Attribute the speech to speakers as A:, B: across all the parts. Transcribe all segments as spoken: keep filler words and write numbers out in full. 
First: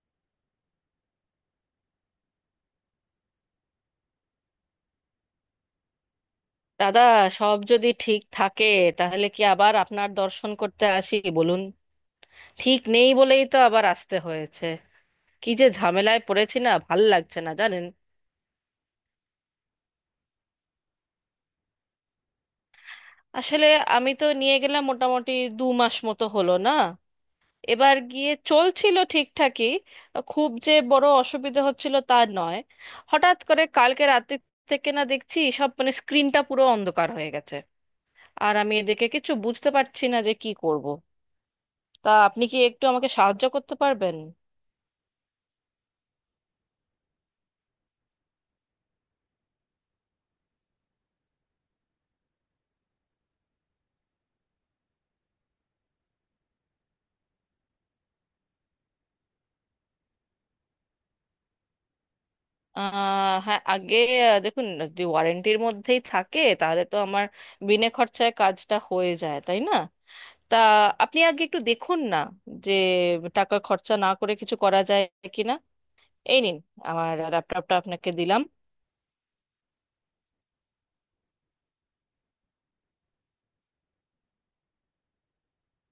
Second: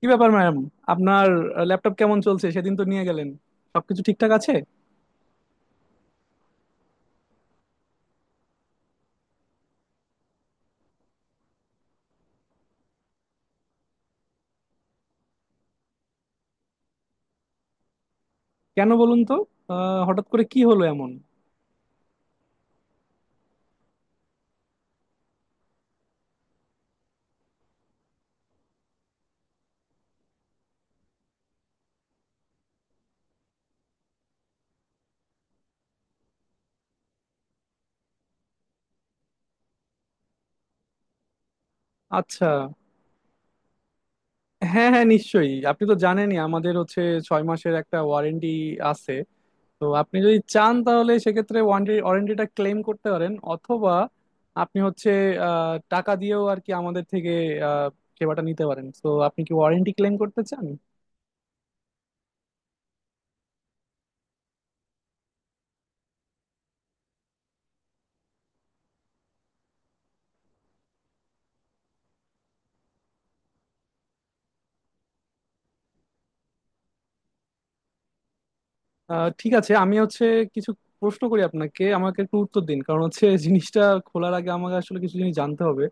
A: কি ব্যাপার ম্যাম? আপনার ল্যাপটপ কেমন চলছে? সেদিন তো নিয়ে গেলেন, সবকিছু ঠিকঠাক আছে?
B: দাদা, সব যদি ঠিক থাকে তাহলে কি আবার আপনার দর্শন করতে আসি বলুন? ঠিক নেই বলেই তো আবার আসতে হয়েছে। কি যে ঝামেলায় পড়েছি, না ভাল লাগছে, না জানেন।
A: কেন বলুন তো, আহ, হঠাৎ করে কি হলো এমন?
B: আসলে আমি তো নিয়ে গেলাম, মোটামুটি দু মাস মতো হলো না? এবার গিয়ে চলছিল ঠিকঠাকই। খুব যে বড় অসুবিধে হচ্ছিল তা নয়। হঠাৎ করে কালকে রাতে থেকে না, দেখছি সব মানে স্ক্রিনটা পুরো অন্ধকার হয়ে গেছে। আর আমি এদিকে কিছু বুঝতে পারছি না যে কি করব। তা আপনি
A: আচ্ছা,
B: কি একটু আমাকে সাহায্য করতে পারবেন?
A: হ্যাঁ হ্যাঁ, নিশ্চয়ই। আপনি তো জানেনই আমাদের হচ্ছে ছয় মাসের একটা ওয়ারেন্টি আছে। তো আপনি যদি চান তাহলে সেক্ষেত্রে ওয়ারেন্টি ওয়ারেন্টিটা ক্লেম করতে পারেন, অথবা আপনি হচ্ছে আহ, টাকা দিয়েও আর কি আমাদের থেকে আহ, সেবাটা নিতে পারেন। তো আপনি কি ওয়ারেন্টি ক্লেম করতে চান?
B: আহ হ্যাঁ, আগে আহ, দেখুন, যদি ওয়ারেন্টির মধ্যেই থাকে তাহলে তো আমার বিনে খরচায় কাজটা হয়ে যায়, তাই না? তা আপনি আগে একটু দেখুন না, যে টাকা খরচা না করে কিছু করা যায় কিনা। এই নিন, আমার ল্যাপটপটা আপনাকে দিলাম।
A: আহ, ঠিক আছে, আমি হচ্ছে কিছু প্রশ্ন করি আপনাকে, আমাকে একটু উত্তর দিন, কারণ হচ্ছে জিনিসটা খোলার আগে আমাকে আসলে কিছু জিনিস জানতে হবে।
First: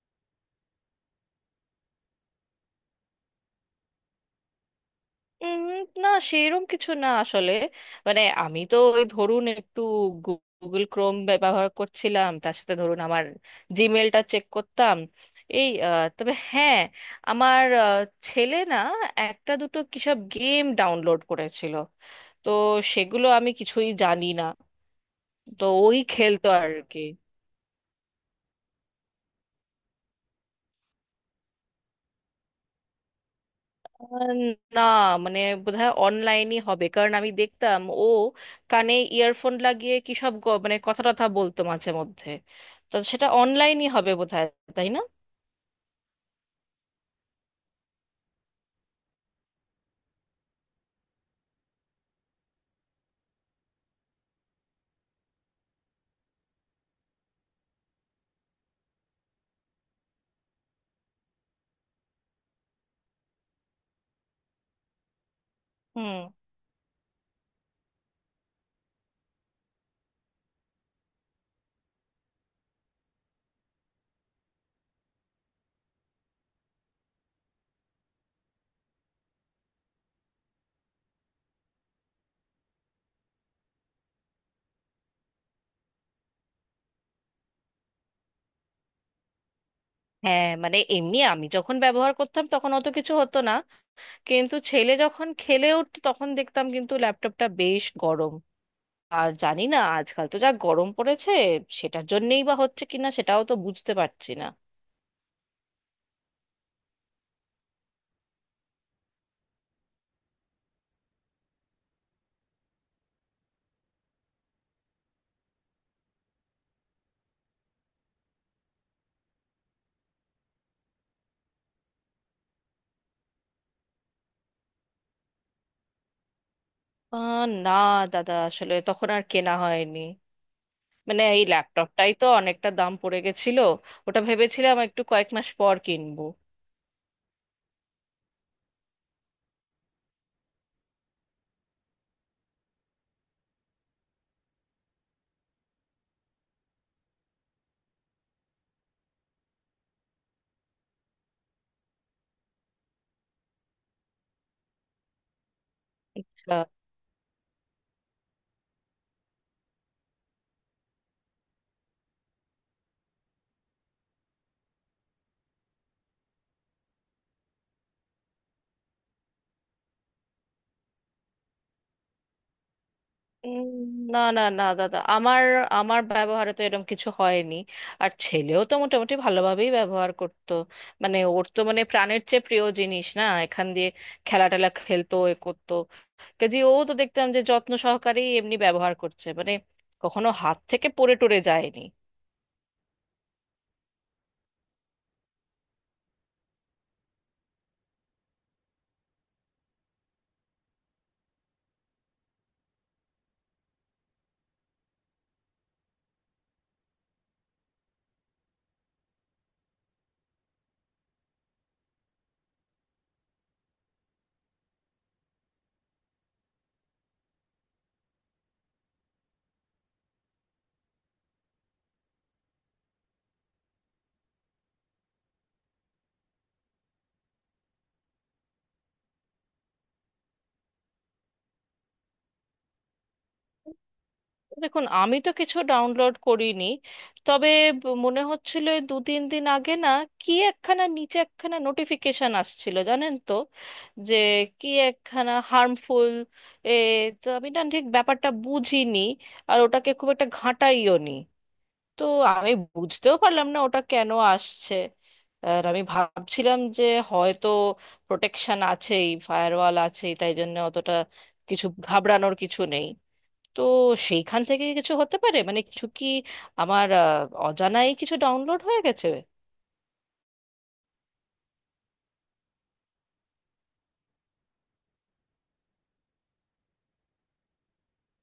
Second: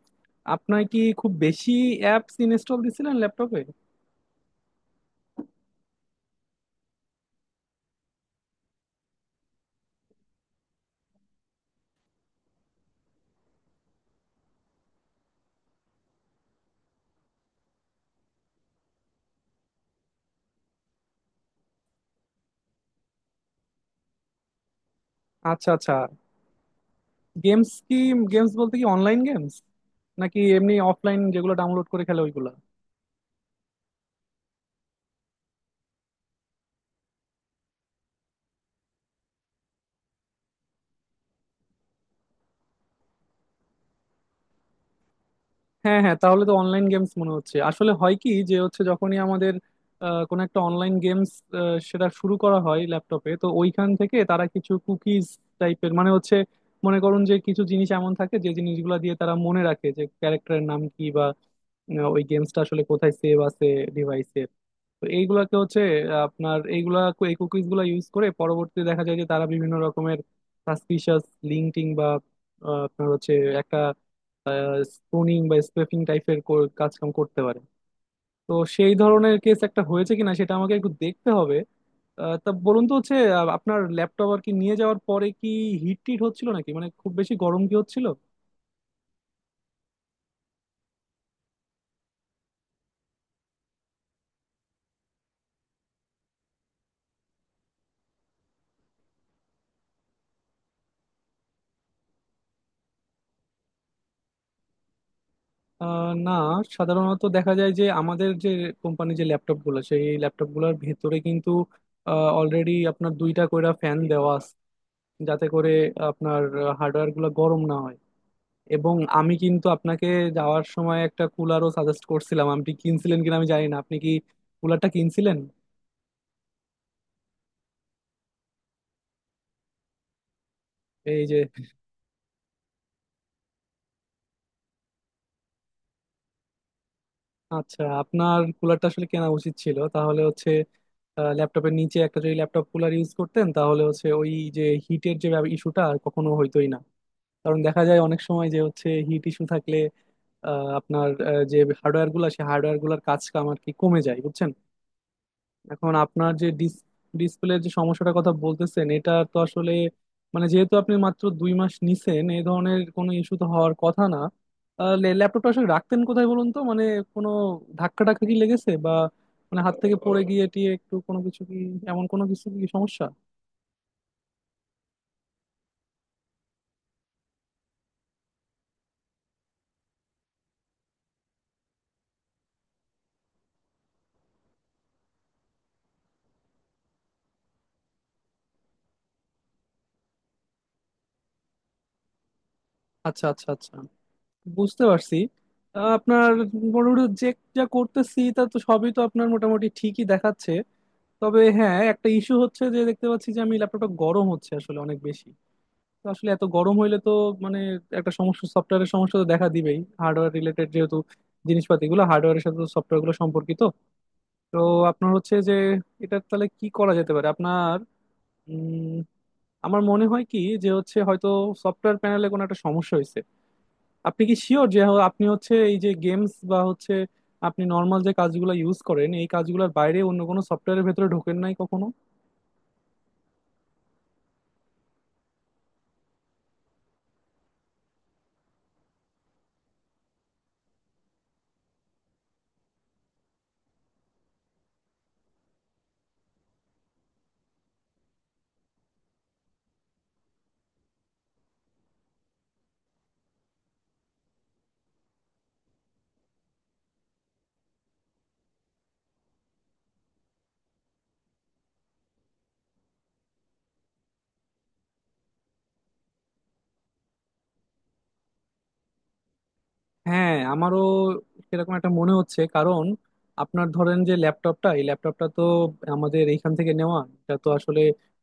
A: আপনার কি খুব বেশি অ্যাপস ইনস্টল দিছিলেন ল্যাপটপে?
B: উম, না, সেরকম কিছু না আসলে। মানে আমি তো ওই ধরুন একটু গুগল ক্রোম ব্যবহার করছিলাম, তার সাথে ধরুন আমার জিমেলটা চেক করতাম। এই আহ, তবে হ্যাঁ, আমার আহ, ছেলে না একটা দুটো কিসব গেম ডাউনলোড করেছিল, তো সেগুলো আমি কিছুই জানি না। তো
A: আচ্ছা আচ্ছা।
B: ওই খেলতো আর কি।
A: গেমস কি? গেমস বলতে কি অনলাইন গেমস নাকি এমনি অফলাইন যেগুলো ডাউনলোড করে খেলে ওইগুলা?
B: আহ, না, মানে বোধহয় অনলাইনই হবে, কারণ আমি দেখতাম ও কানে ইয়ারফোন লাগিয়ে কি সব গ- মানে কথা টথা বলতো মাঝে মধ্যে। তো সেটা অনলাইনই হবে বোধহয়, তাই না?
A: হ্যাঁ হ্যাঁ, তাহলে তো অনলাইন গেমস মনে হচ্ছে। আসলে হয় কি, যে হচ্ছে যখনই আমাদের আহ, কোনো একটা অনলাইন গেমস সেটা শুরু করা হয় ল্যাপটপে, তো ওইখান থেকে তারা কিছু কুকিজ টাইপের, মানে হচ্ছে মনে করুন যে কিছু জিনিস এমন থাকে যে জিনিসগুলো দিয়ে তারা মনে রাখে যে ক্যারেক্টারের নাম কি, বা আহ, ওই গেমসটা আসলে কোথায় সেভ আছে ডিভাইসের। তো এইগুলাকে হচ্ছে
B: হুম।
A: আহ, আপনার এইগুলা, এই কুকিজ গুলা ইউজ করে পরবর্তীতে দেখা যায় যে তারা বিভিন্ন রকমের সাসপিশিয়াস লিঙ্কিং বা আহ, আপনার হচ্ছে একটা স্পুনিং বা স্পেফিং টাইপের কাজকাম করতে পারে। তো সেই ধরনের কেস একটা হয়েছে কিনা সেটা আমাকে একটু দেখতে হবে। আহ, তা বলুন তো হচ্ছে, আহ, আপনার ল্যাপটপ আর কি নিয়ে যাওয়ার পরে কি হিট টিট হচ্ছিল নাকি, মানে খুব বেশি গরম কি হচ্ছিল?
B: হ্যাঁ, মানে এমনি আমি যখন ব্যবহার করতাম তখন অত কিছু হতো না, কিন্তু ছেলে যখন খেলে উঠতো তখন দেখতাম কিন্তু ল্যাপটপটা বেশ গরম। আর জানি না, আজকাল তো যা গরম পড়েছে, সেটার জন্যই বা হচ্ছে কিনা সেটাও তো বুঝতে পারছি না।
A: আহ, না, সাধারণত দেখা যায় যে আমাদের যে কোম্পানি, যে ল্যাপটপ গুলো, সেই ল্যাপটপ গুলোর ভেতরে কিন্তু অলরেডি আপনার দুইটা কইরা ফ্যান দেওয়া আছে, যাতে করে আপনার হার্ডওয়্যার গুলো গরম না হয়। এবং আমি কিন্তু আপনাকে যাওয়ার সময় একটা কুলারও সাজেস্ট করছিলাম, আপনি কিনছিলেন কিনা আমি জানি না। আপনি কি কুলারটা কিনছিলেন?
B: আহ, না দাদা, আসলে তখন আর কেনা হয়নি।
A: এই
B: মানে
A: যে,
B: এই ল্যাপটপটাই তো অনেকটা দাম পড়ে গেছিল। ওটা ভেবেছিলাম একটু কয়েক মাস পর কিনবো।
A: আচ্ছা, আপনার কুলারটা আসলে কেনা উচিত ছিল। তাহলে হচ্ছে ল্যাপটপের নিচে একটা যদি ল্যাপটপ কুলার ইউজ করতেন, তাহলে হচ্ছে ওই যে হিটের যে ইস্যুটা, কখনো হইতোই না। কারণ দেখা যায় অনেক সময় যে হচ্ছে হিট ইস্যু থাকলে আহ, আপনার আহ, যে হার্ডওয়্যার গুলা, সেই হার্ডওয়্যার গুলার কাজ কাম আর কি কমে যায়, বুঝছেন? এখন আপনার যে
B: আচ্ছা।
A: ডিসপ্লের যে সমস্যাটার কথা বলতেছেন, এটা তো আসলে মানে যেহেতু আপনি মাত্র দুই মাস নিছেন, এই ধরনের কোনো ইস্যু তো হওয়ার কথা না। ল্যাপটপটা আসলে রাখতেন কোথায় বলুন তো, মানে কোনো ধাক্কা টাক্কা কি লেগেছে, বা মানে হাত থেকে পড়ে গিয়ে টিয়ে একটু কোনো কিছু কি, এমন কোনো কিছু কি সমস্যা?
B: উম, না না না দাদা, আমার আমার ব্যবহারে তো এরকম কিছু হয়নি। আর ছেলেও তো মোটামুটি ভালোভাবেই ব্যবহার করতো। মানে ওর তো মানে প্রাণের চেয়ে প্রিয় জিনিস, না এখান দিয়ে খেলা টেলা খেলতো এ করতো। কাজে ও তো দেখতাম যে যত্ন সহকারেই এমনি ব্যবহার করছে, মানে কখনো হাত থেকে পড়ে টরে যায়নি।
A: আচ্ছা আচ্ছা আচ্ছা, বুঝতে পারছি। আহ, আপনার মোটামুটি যে যা করতেছি, তা তো সবই তো আপনার মোটামুটি ঠিকই দেখাচ্ছে। তবে হ্যাঁ, একটা ইস্যু হচ্ছে যে দেখতে পাচ্ছি যে আমি ল্যাপটপটা গরম হচ্ছে আসলে অনেক বেশি। তো আসলে এত গরম হইলে তো মানে একটা সমস্যা, সফটওয়্যারের সমস্যা তো দেখা দিবেই, হার্ডওয়্যার রিলেটেড যেহেতু জিনিসপাতি গুলো, হার্ডওয়্যারের সাথে সফটওয়্যার গুলো সম্পর্কিত। তো আপনার হচ্ছে যে এটা তাহলে কি করা যেতে পারে আপনার, উম, আমার মনে হয় কি যে হচ্ছে হয়তো সফটওয়্যার প্যানেলে কোনো একটা সমস্যা হয়েছে। আপনি কি শিওর যে হ- আপনি হচ্ছে এই যে গেমস বা হচ্ছে আপনি নর্মাল যে কাজগুলো ইউজ করেন, এই কাজগুলোর বাইরে অন্য কোনো সফটওয়্যারের ভেতরে ঢোকেন নাই কখনো?
B: দেখুন, আমি তো কিছু ডাউনলোড করিনি। তবে ব- মনে হচ্ছিল এই দু তিন দিন আগে না, কি একখানা নিচে একখানা নোটিফিকেশন আসছিল জানেন তো। যে কি একখানা হার্মফুল এ, তো আমি না ঠিক ব্যাপারটা বুঝিনি। আর ওটাকে খুব একটা ঘাঁটাইও নি। তো আমি বুঝতেও পারলাম না ওটা কেন আসছে। আর আমি ভাবছিলাম যে হয়তো প্রোটেকশন আছেই, ফায়ারওয়াল আছেই, তাই জন্য অতটা কিছু ঘাবড়ানোর কিছু নেই। তো সেইখান থেকে কিছু হতে পারে, মানে কিছু কি আমার আহ, অজানাই কিছু ডাউনলোড হয়ে গেছে।
A: হ্যাঁ, আমারও সেরকম একটা মনে হচ্ছে। কারণ আপনার ধরেন যে ল্যাপটপটা এই ল্যাপটপটা তো আমাদের এইখান থেকে নেওয়া, এটা তো আসলে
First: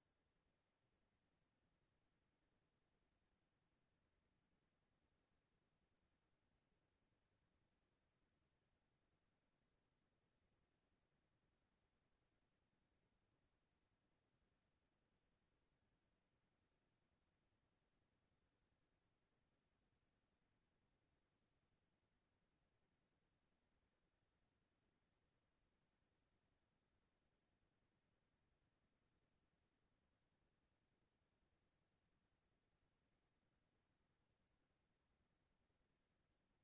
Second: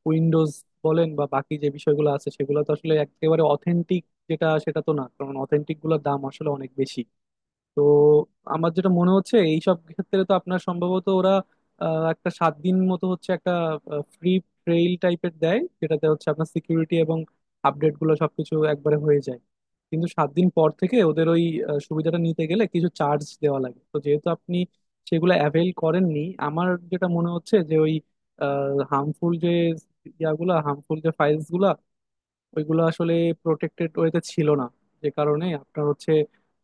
A: উইন্ডোজ বলেন বা বাকি যে বিষয়গুলো আছে, সেগুলো তো আসলে একেবারে অথেন্টিক যেটা, সেটা তো না, কারণ অথেন্টিক গুলোর দাম আসলে অনেক বেশি। তো আমার যেটা মনে হচ্ছে, এইসব ক্ষেত্রে তো আপনার সম্ভবত ওরা আহ, একটা সাত দিন মতো হচ্ছে একটা ফ্রি ট্রেইল টাইপের দেয়, যেটাতে হচ্ছে আপনার সিকিউরিটি এবং আপডেট গুলো সবকিছু একবারে হয়ে যায়। কিন্তু সাত দিন পর থেকে ওদের ওই আহ, সুবিধাটা নিতে গেলে কিছু চার্জ দেওয়া লাগে। তো যেহেতু আপনি সেগুলো অ্যাভেল করেননি, আমার যেটা মনে হচ্ছে যে ওই হার্মফুল যে ইয়াগুলা হার্মফুল যে ফাইলস গুলা ওইগুলো আসলে প্রোটেক্টেড ওয়েতে ছিল না, যে কারণে আপনার হচ্ছে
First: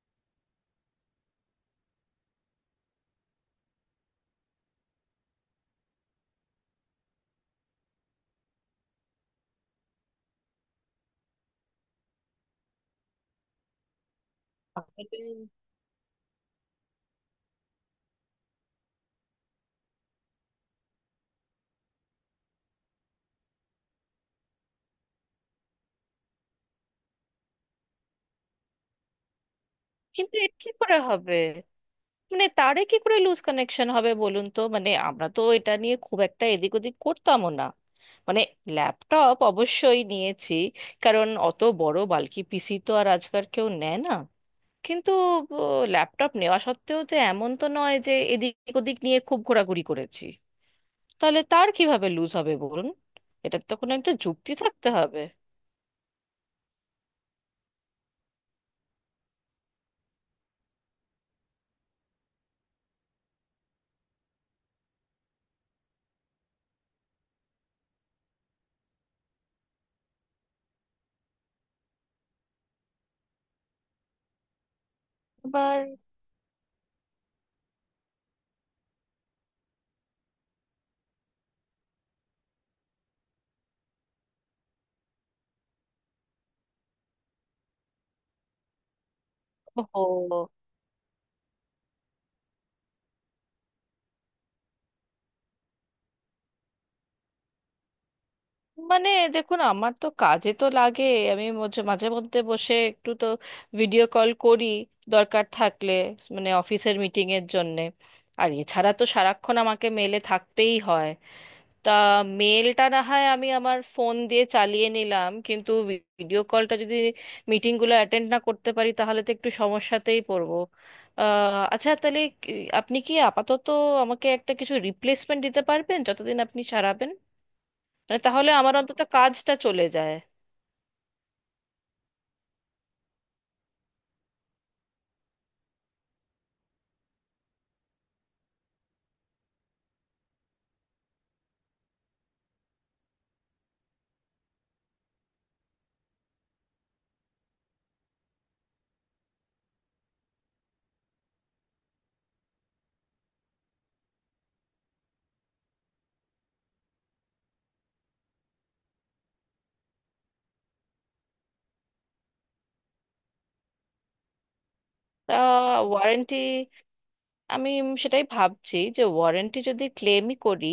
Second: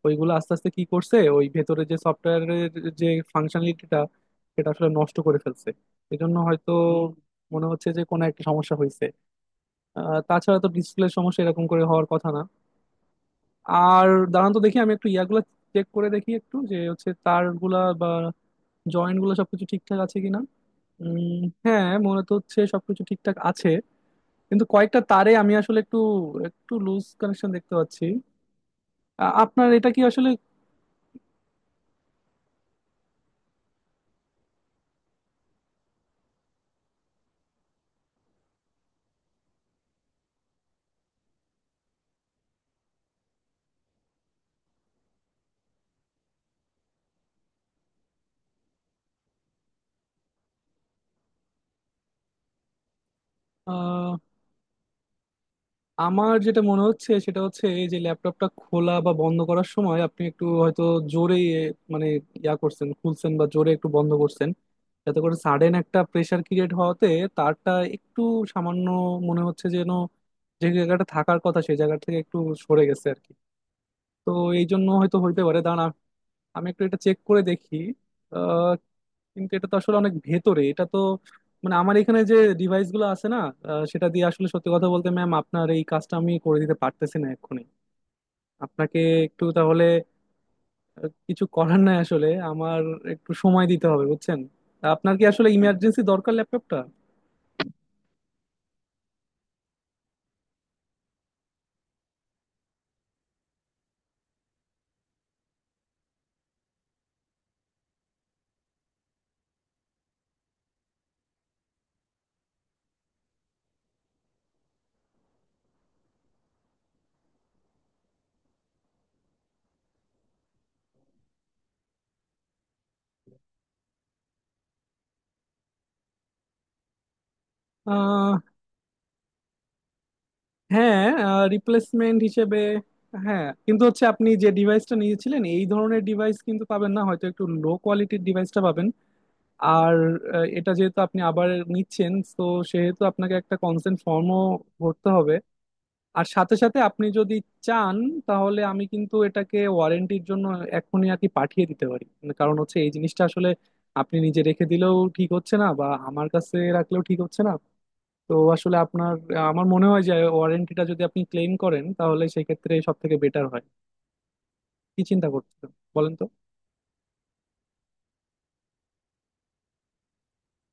A: ওইগুলো আস্তে আস্তে কি করছে, ওই ভেতরে যে সফটওয়্যারের যে ফাংশনালিটিটা, সেটা আসলে নষ্ট করে ফেলছে। এজন্য হয়তো মনে হচ্ছে যে কোনো একটা সমস্যা হয়েছে। আহ, তাছাড়া তো ডিসপ্লের সমস্যা এরকম করে হওয়ার কথা না। আর দাঁড়ান তো, দেখি আমি একটু
B: তাহলে।
A: ইয়াগুলো চেক করে দেখি একটু, যে হচ্ছে তারগুলা বা জয়েন্ট গুলো সবকিছু ঠিকঠাক আছে কিনা। উম, হ্যাঁ, মনে তো হচ্ছে সবকিছু ঠিকঠাক আছে, কিন্তু কয়েকটা তারে আমি আসলে একটু একটু লুজ কানেকশন দেখতে পাচ্ছি। আ- আপনার এটা কি আসলে,
B: কিন্তু এ কি করে হবে? মানে তারে কি করে লুজ কানেকশন হবে বলুন তো, মানে আমরা তো এটা নিয়ে খুব একটা এদিক ওদিক করতামও না। মানে ল্যাপটপ অবশ্যই নিয়েছি, কারণ অত বড় বালকি পিসি তো আর আজকাল কেউ নেয় না। কিন্তু ল্যাপটপ নেওয়া সত্ত্বেও যে এমন তো নয় যে এদিক ওদিক নিয়ে খুব ঘোরাঘুরি করেছি। তাহলে তার কিভাবে লুজ হবে বলুন? এটার তো কোনো একটা
A: আহ,
B: যুক্তি থাকতে হবে।
A: আমার যেটা মনে হচ্ছে সেটা হচ্ছে এই যে ল্যাপটপটা খোলা বা বন্ধ করার সময় আপনি একটু হয়তো জোরে, মানে ইয়া করছেন, খুলছেন বা জোরে একটু বন্ধ করছেন, যাতে করে সাডেন একটা প্রেসার ক্রিয়েট হওয়াতে তারটা একটু সামান্য, মনে হচ্ছে যেন, যে জায়গাটা থাকার কথা সেই জায়গা থেকে একটু সরে গেছে আর কি। তো এই জন্য হয়তো হইতে পারে। দাঁড়ান
B: এবার।
A: আ- আমি একটু এটা চেক করে দেখি। কিন্তু এটা তো আসলে অনেক ভেতরে, এটা তো মানে আমার এখানে যে ডিভাইস গুলো আছে না, আহ, সেটা দিয়ে আসলে সত্যি কথা বলতে, ম্যাম, আপনার এই কাজটা আমি করে দিতে পারতেছি না এক্ষুনি। আপনাকে একটু তাহলে
B: ও,
A: আহ, কিছু করার নাই, আসলে আমার একটু সময় দিতে হবে, বুঝছেন? তা আপনার কি আসলে ইমার্জেন্সি দরকার ল্যাপটপটা?
B: মানে দেখুন, আমার তো কাজে তো লাগে। আমি মাঝে মাঝে মধ্যে বসে একটু তো ভিডিও কল করি, দরকার থাকলে, মানে অফিসের মিটিংয়ের জন্যে। আর এছাড়া তো সারাক্ষণ আমাকে মেলে থাকতেই হয়। তা, মেলটা না হয় আমি আমার ফোন দিয়ে চালিয়ে নিলাম, কিন্তু ভিডিও কলটা যদি, মিটিংগুলো অ্যাটেন্ড না করতে পারি, তাহলে তো একটু সমস্যাতেই পড়বো। আহ, আচ্ছা, তাহলে কি- আপনি কি আপাতত আমাকে একটা কিছু রিপ্লেসমেন্ট দিতে পারবেন যতদিন আপনি সারাবেন? মানে
A: আহ,
B: তাহলে আমার অন্তত কাজটা চলে যায়।
A: হ্যাঁ, রিপ্লেসমেন্ট হিসেবে হ্যাঁ, কিন্তু হচ্ছে আপনি যে ডিভাইসটা নিয়েছিলেন এই ধরনের ডিভাইস কিন্তু পাবেন না, হয়তো একটু লো কোয়ালিটির ডিভাইসটা পাবেন। আর আহ, এটা যেহেতু আপনি আবার নিচ্ছেন, তো সেহেতু আপনাকে একটা কনসেন্ট ফর্মও ভরতে হবে। আর সাথে সাথে আপনি যদি চান, তাহলে আমি কিন্তু এটাকে ওয়ারেন্টির জন্য এখনই আর কি পাঠিয়ে দিতে পারি। কারণ হচ্ছে এই জিনিসটা আসলে আপনি নিজে রেখে দিলেও ঠিক হচ্ছে না, বা আমার কাছে রাখলেও ঠিক হচ্ছে না। তো আসলে আপনার, আমার মনে হয় যে ওয়ারেন্টিটা যদি আপনি ক্লেম করেন, তাহলে সেক্ষেত্রে সব থেকে বেটার হয়। কি চিন্তা
B: তা,
A: করছেন বলেন তো?
B: ওয়ারেন্টি, আমি সেটাই ভাবছি যে ওয়ারেন্টি যদি ক্লেমই করি,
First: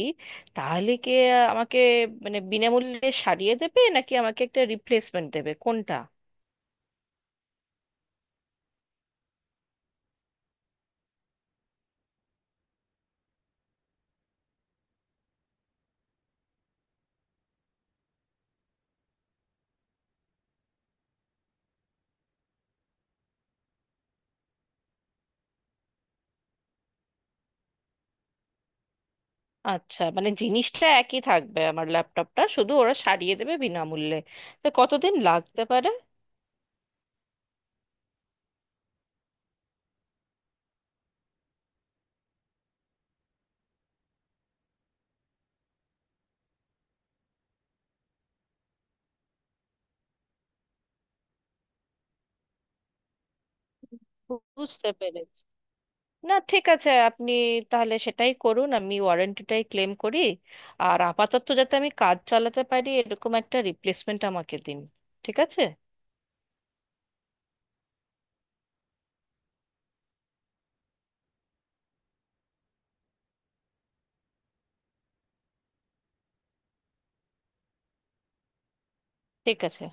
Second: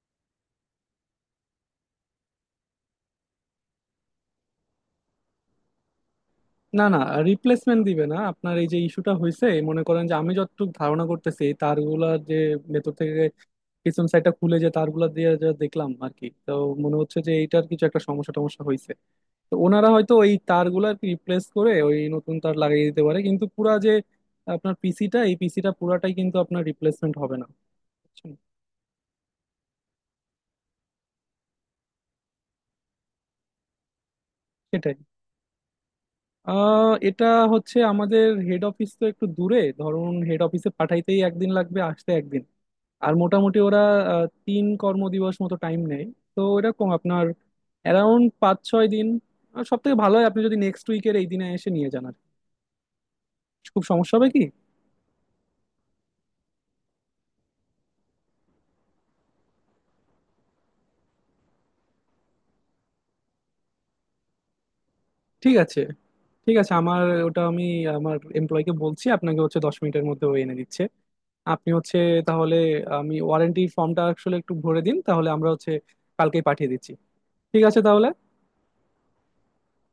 B: তাহলে কি আমাকে মানে বিনামূল্যে সারিয়ে দেবে, নাকি আমাকে একটা রিপ্লেসমেন্ট দেবে, কোনটা?
A: না না, রিপ্লেসমেন্ট দিবে না। আপনার এই যে ইস্যুটা হয়েছে, মনে করেন যে আমি যতটুকু ধারণা করতেছি, এই তারগুলা যে ভেতর থেকে পিছন সাইডটা খুলে যে তারগুলা দিয়ে যা দেখলাম আর কি, তো মনে হচ্ছে যে এইটার কিছু একটা সমস্যা টমস্যা হয়েছে। তো ওনারা হয়তো ওই তারগুলা আর কি রিপ্লেস করে ওই নতুন তার লাগিয়ে দিতে পারে, কিন্তু পুরা যে আপনার পিসিটা এই পিসিটা পুরাটাই কিন্তু আপনার রিপ্লেসমেন্ট হবে না, বুঝছেন?
B: আচ্ছা, মানে জিনিসটা একই থাকবে, আমার ল্যাপটপটা শুধু ওরা সারিয়ে দেবে বিনামূল্যে। তো
A: সেটাই,
B: কতদিন লাগতে পারে?
A: আহ, এটা হচ্ছে আমাদের হেড অফিস তো একটু দূরে, ধরুন হেড অফিসে পাঠাইতেই একদিন লাগবে, আসতে একদিন, আর মোটামুটি ওরা আহ, তিন কর্মদিবস মতো টাইম নেয়। তো এরকম আপনার অ্যারাউন্ড পাঁচ ছয় দিন। আর সব থেকে ভালো হয় আপনি যদি নেক্সট উইকের এই দিনে এসে নিয়ে যান আর কি। খুব সমস্যা হবে কি?
B: বুঝতে পেরেছি। না, ঠিক আছে, আপনি তাহলে সেটাই করুন, আমি ওয়ারেন্টিটাই ক্লেম করি। আর আপাতত যাতে আমি কাজ চালাতে পারি এরকম একটা রিপ্লেসমেন্ট আমাকে দিন। ঠিক
A: ঠিক
B: আছে।
A: আছে, ঠিক আছে। আমার ওটা আমি আমার এমপ্লয়কে বলছি, আপনাকে হচ্ছে দশ মিনিটের মধ্যে ও এনে দিচ্ছে। আপনি হচ্ছে তাহলে আমি ওয়ারেন্টি ফর্মটা আসলে একটু ভরে দিন, তাহলে আমরা হচ্ছে কালকেই পাঠিয়ে দিচ্ছি। ঠিক আছে তাহলে।
B: ঠিক আছে।